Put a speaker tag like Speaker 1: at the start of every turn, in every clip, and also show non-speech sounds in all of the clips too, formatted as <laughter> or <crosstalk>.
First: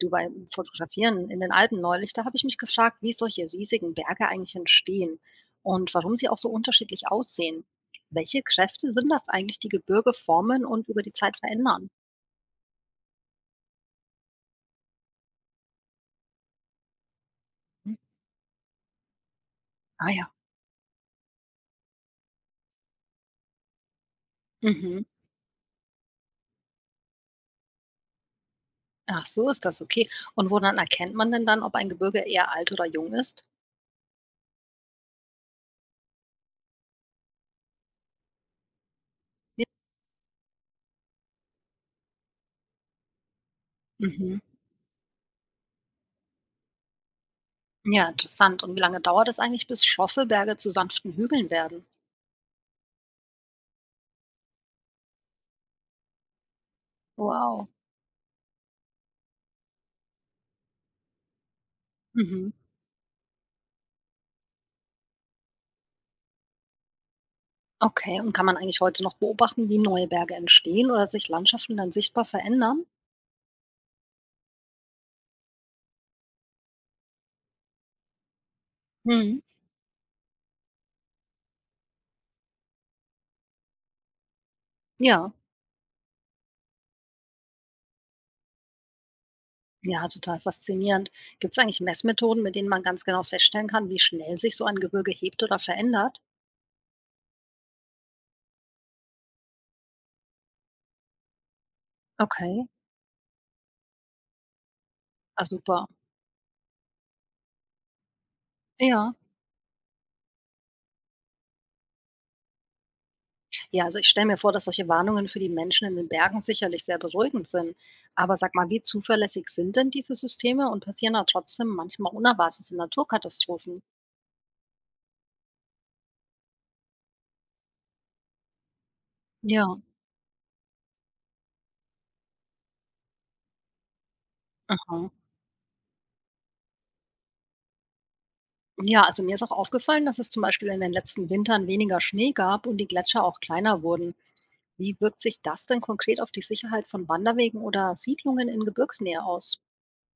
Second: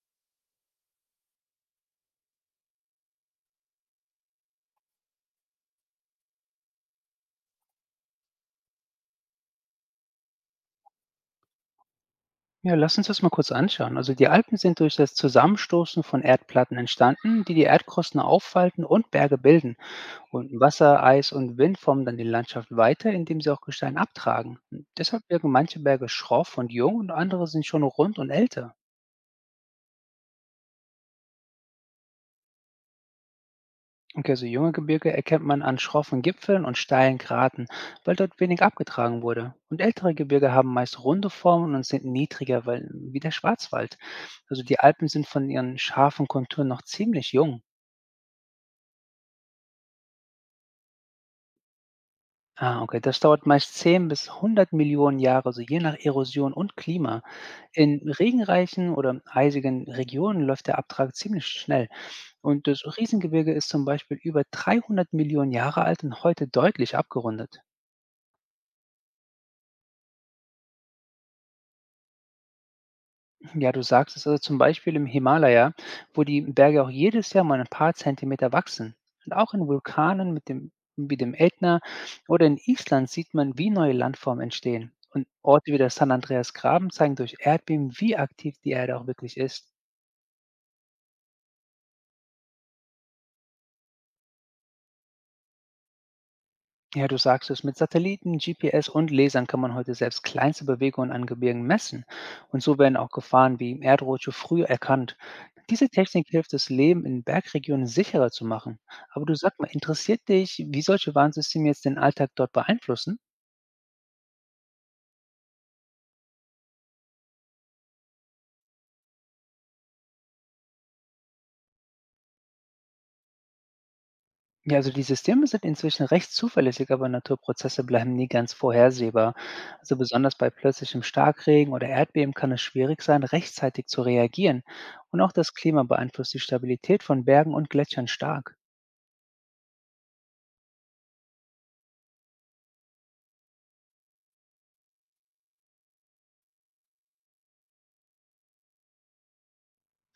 Speaker 1: Du beim Fotografieren in den Alpen neulich, da habe ich mich gefragt, wie solche riesigen Berge eigentlich entstehen und warum sie auch so unterschiedlich aussehen. Welche Kräfte sind das eigentlich, die Gebirge formen und über die Zeit verändern?
Speaker 2: Ja, lass uns das mal kurz anschauen. Also die Alpen sind durch das Zusammenstoßen von Erdplatten entstanden, die die
Speaker 1: Hm.
Speaker 2: Erdkrusten auffalten und Berge bilden.
Speaker 1: Ah ja.
Speaker 2: Und Wasser, Eis und Wind formen dann die Landschaft weiter, indem sie auch Gestein abtragen. Und
Speaker 1: Mhm.
Speaker 2: deshalb wirken manche Berge schroff und jung und andere sind schon rund und älter.
Speaker 1: Ach, so ist das, okay. Und woran erkennt man denn dann, ob ein Gebirge eher alt oder jung ist?
Speaker 2: Okay, also junge Gebirge erkennt man an schroffen Gipfeln und steilen Graten, weil dort wenig abgetragen wurde.
Speaker 1: Ja.
Speaker 2: Und ältere Gebirge haben meist runde Formen und sind niedriger, weil, wie der Schwarzwald.
Speaker 1: Mhm.
Speaker 2: Also die Alpen sind von ihren scharfen Konturen noch ziemlich jung.
Speaker 1: Ja, interessant. Und wie lange dauert es eigentlich, bis schroffe Berge zu sanften Hügeln werden?
Speaker 2: Ah, okay. Das dauert meist 10 bis 100 Millionen Jahre, also je nach Erosion und Klima.
Speaker 1: Wow.
Speaker 2: In regenreichen oder eisigen Regionen läuft der Abtrag ziemlich schnell.
Speaker 1: Mhm.
Speaker 2: Und das Riesengebirge ist zum Beispiel über 300 Millionen Jahre alt und heute deutlich abgerundet.
Speaker 1: Okay, und kann man eigentlich heute noch beobachten, wie neue Berge entstehen oder sich Landschaften dann sichtbar verändern?
Speaker 2: Ja, du sagst es, also zum Beispiel im Himalaya, wo die Berge auch jedes Jahr mal ein paar Zentimeter wachsen. Und
Speaker 1: Mhm.
Speaker 2: auch in Vulkanen mit dem, wie dem Ätna oder in Island sieht man, wie neue Landformen entstehen. Und
Speaker 1: Ja,
Speaker 2: Orte wie der San Andreas Graben zeigen durch Erdbeben, wie aktiv die Erde auch wirklich ist.
Speaker 1: ja, total faszinierend. Gibt es eigentlich Messmethoden, mit denen man ganz genau feststellen kann, wie schnell sich so ein Gebirge hebt oder verändert?
Speaker 2: Ja, du sagst es, mit Satelliten, GPS und Lasern kann man heute selbst kleinste Bewegungen an Gebirgen messen. Und
Speaker 1: Okay,
Speaker 2: so werden auch Gefahren wie Erdrutsche früh erkannt.
Speaker 1: ah, super.
Speaker 2: Diese Technik hilft, das Leben in Bergregionen sicherer zu machen.
Speaker 1: Ja,
Speaker 2: Aber du sag mal, interessiert dich, wie solche Warnsysteme jetzt den Alltag dort beeinflussen?
Speaker 1: ja, also ich stelle mir vor, dass solche Warnungen für die Menschen in den Bergen sicherlich sehr beruhigend sind. Aber sag mal, wie zuverlässig sind denn diese Systeme und passieren da trotzdem manchmal unerwartete Naturkatastrophen?
Speaker 2: Ja, also die Systeme sind inzwischen recht zuverlässig, aber Naturprozesse bleiben nie ganz vorhersehbar.
Speaker 1: Ja,
Speaker 2: Also besonders bei plötzlichem Starkregen oder Erdbeben kann es schwierig sein, rechtzeitig zu reagieren.
Speaker 1: aha.
Speaker 2: Und auch das Klima beeinflusst die Stabilität von Bergen und Gletschern stark.
Speaker 1: Ja, also mir ist auch aufgefallen, dass es zum Beispiel in den letzten Wintern weniger Schnee gab und die Gletscher auch kleiner wurden. Wie wirkt sich das denn konkret auf die Sicherheit von Wanderwegen oder Siedlungen in Gebirgsnähe aus?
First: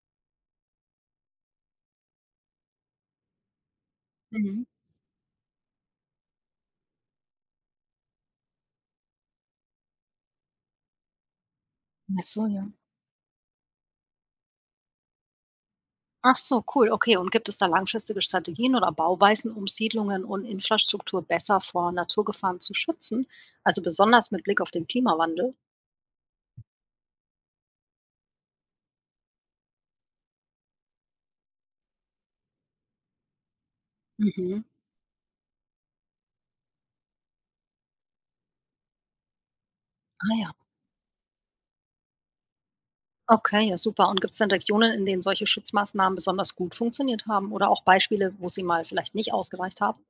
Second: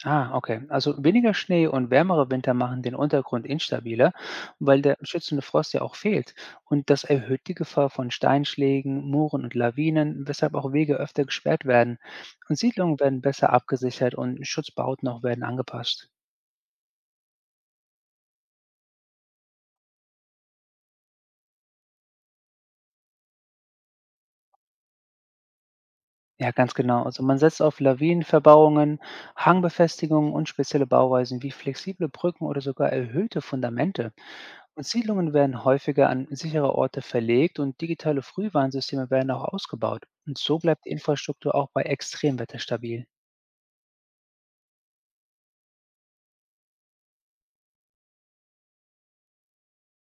Speaker 2: Ah, okay. Also weniger Schnee und wärmere Winter machen den Untergrund instabiler,
Speaker 1: Mhm.
Speaker 2: weil der schützende Frost ja auch fehlt. Und das erhöht die Gefahr von Steinschlägen, Mooren und Lawinen, weshalb auch Wege öfter gesperrt werden.
Speaker 1: Ach so,
Speaker 2: Und
Speaker 1: ja.
Speaker 2: Siedlungen werden besser abgesichert und Schutzbauten auch werden angepasst.
Speaker 1: Ach so, cool. Okay, und gibt es da langfristige Strategien oder Bauweisen, um Siedlungen und Infrastruktur besser vor Naturgefahren zu schützen? Also besonders mit Blick auf den Klimawandel?
Speaker 2: Ja, ganz genau. Also man setzt auf Lawinenverbauungen, Hangbefestigungen und spezielle Bauweisen wie flexible Brücken oder sogar erhöhte Fundamente.
Speaker 1: Mhm.
Speaker 2: Und Siedlungen werden häufiger an sichere Orte verlegt und digitale Frühwarnsysteme werden auch ausgebaut.
Speaker 1: Ah
Speaker 2: Und
Speaker 1: ja.
Speaker 2: so bleibt die Infrastruktur auch bei Extremwetter stabil.
Speaker 1: Okay, ja super. Und gibt es denn Regionen, in denen solche Schutzmaßnahmen besonders gut funktioniert haben oder auch Beispiele, wo sie mal vielleicht nicht ausgereicht haben?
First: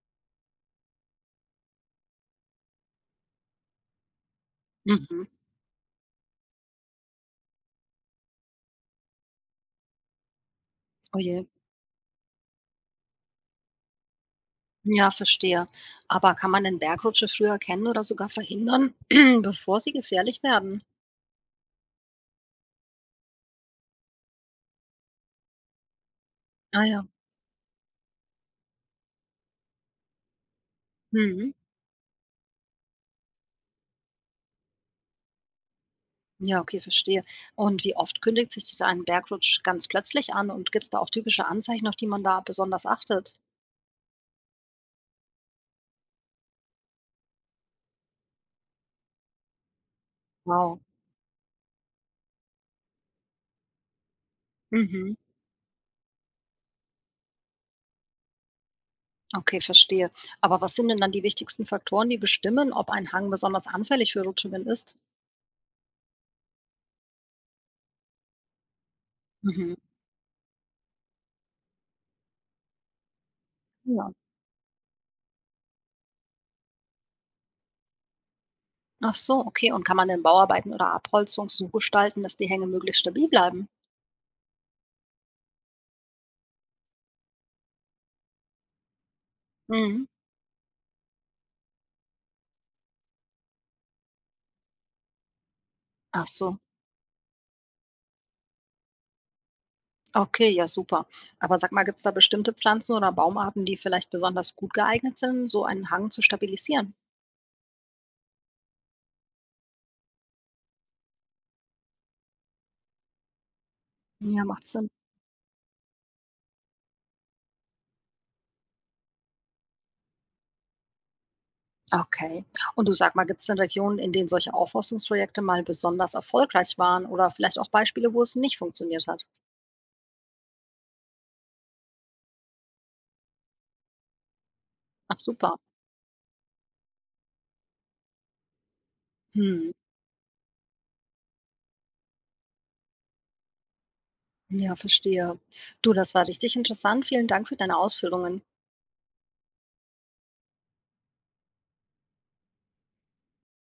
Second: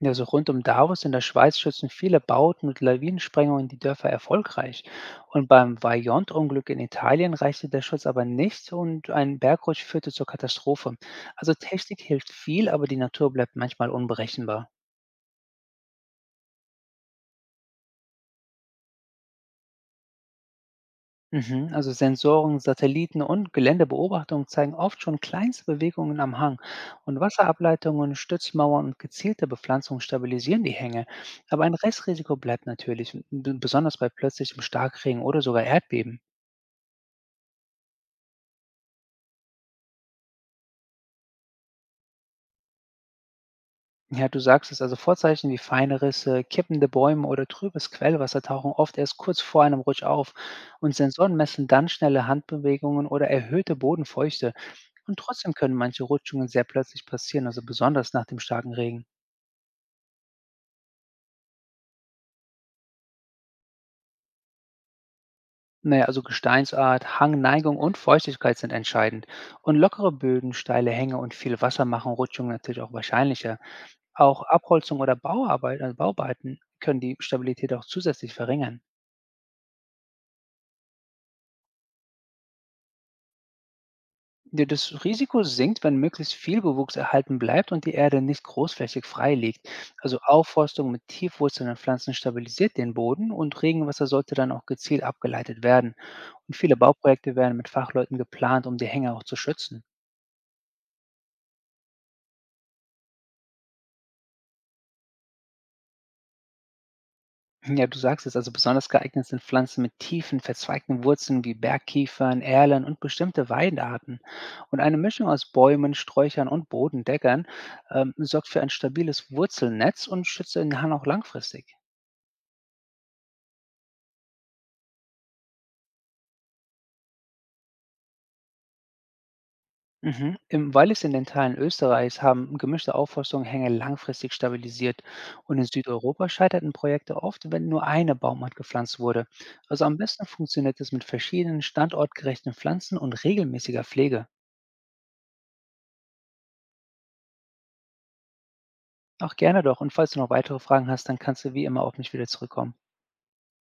Speaker 2: Ja, also rund um Davos in der Schweiz schützen viele Bauten und Lawinensprengungen die Dörfer erfolgreich.
Speaker 1: Mhm.
Speaker 2: Und beim Vajont-Unglück in Italien reichte der Schutz aber nicht und ein Bergrutsch führte zur Katastrophe.
Speaker 1: Oh je.
Speaker 2: Also Technik hilft viel, aber die Natur bleibt manchmal unberechenbar.
Speaker 1: Ja, verstehe. Aber kann man denn Bergrutsche früher erkennen oder sogar verhindern, <clears throat> bevor sie gefährlich werden?
Speaker 2: Mhm, also Sensoren, Satelliten und Geländebeobachtungen zeigen oft schon kleinste Bewegungen am Hang.
Speaker 1: Ah ja.
Speaker 2: Und Wasserableitungen, Stützmauern und gezielte Bepflanzung stabilisieren die Hänge.
Speaker 1: Mhm.
Speaker 2: Aber ein Restrisiko bleibt natürlich, besonders bei plötzlichem Starkregen oder sogar Erdbeben.
Speaker 1: Ja, okay, verstehe. Und wie oft kündigt sich denn ein Bergrutsch ganz plötzlich an und gibt es da auch typische Anzeichen, auf die man da besonders achtet?
Speaker 2: Ja, du sagst es, also Vorzeichen wie feine Risse, kippende Bäume oder trübes Quellwasser tauchen oft erst kurz vor einem Rutsch auf.
Speaker 1: Wow.
Speaker 2: Und Sensoren messen dann schnelle Handbewegungen oder erhöhte Bodenfeuchte.
Speaker 1: Mhm.
Speaker 2: Und trotzdem können manche Rutschungen sehr plötzlich passieren, also besonders nach dem starken Regen.
Speaker 1: Okay, verstehe. Aber was sind denn dann die wichtigsten Faktoren, die bestimmen, ob ein Hang besonders anfällig für Rutschungen ist?
Speaker 2: Naja, also Gesteinsart, Hangneigung und Feuchtigkeit sind entscheidend.
Speaker 1: Mhm.
Speaker 2: Und lockere Böden, steile Hänge und viel Wasser machen Rutschungen natürlich auch wahrscheinlicher.
Speaker 1: Ja.
Speaker 2: Auch Abholzung oder Bauarbeiten, also Bauarbeiten können die Stabilität auch zusätzlich verringern.
Speaker 1: Ach so, okay. Und kann man denn Bauarbeiten oder Abholzung so gestalten, dass die Hänge möglichst stabil bleiben?
Speaker 2: Ja, das Risiko sinkt, wenn möglichst viel Bewuchs erhalten bleibt und die Erde nicht großflächig frei liegt.
Speaker 1: Mhm.
Speaker 2: Also Aufforstung mit tiefwurzelnden Pflanzen stabilisiert den Boden und Regenwasser sollte dann auch gezielt abgeleitet werden.
Speaker 1: Ach
Speaker 2: Und
Speaker 1: so,
Speaker 2: viele Bauprojekte werden mit Fachleuten geplant, um die Hänge auch zu schützen.
Speaker 1: okay, ja super. Aber sag mal, gibt es da bestimmte Pflanzen oder Baumarten, die vielleicht besonders gut geeignet sind, so einen Hang zu stabilisieren?
Speaker 2: Ja, du sagst es, also besonders geeignet sind Pflanzen mit tiefen, verzweigten Wurzeln wie Bergkiefern, Erlen und bestimmte Weidenarten.
Speaker 1: Ja, macht
Speaker 2: Und
Speaker 1: Sinn.
Speaker 2: eine Mischung aus Bäumen, Sträuchern und Bodendeckern sorgt für ein stabiles Wurzelnetz und schützt den Hahn auch langfristig.
Speaker 1: Okay. Und du sag mal, gibt es denn Regionen, in denen solche Aufforstungsprojekte mal besonders erfolgreich waren oder vielleicht auch Beispiele, wo es nicht funktioniert hat?
Speaker 2: Mhm. Im Wallis in den Teilen Österreichs haben gemischte Aufforstungen Hänge langfristig stabilisiert
Speaker 1: Ach
Speaker 2: und
Speaker 1: super.
Speaker 2: in Südeuropa scheiterten Projekte oft, wenn nur eine Baumart gepflanzt wurde.
Speaker 1: Hm.
Speaker 2: Also am besten funktioniert es mit verschiedenen standortgerechten Pflanzen und regelmäßiger Pflege.
Speaker 1: Ja, verstehe. Du, das war richtig interessant. Vielen Dank für deine Ausführungen.
Speaker 2: Auch gerne doch. Und falls du noch weitere Fragen hast, dann kannst du wie immer auf mich wieder zurückkommen.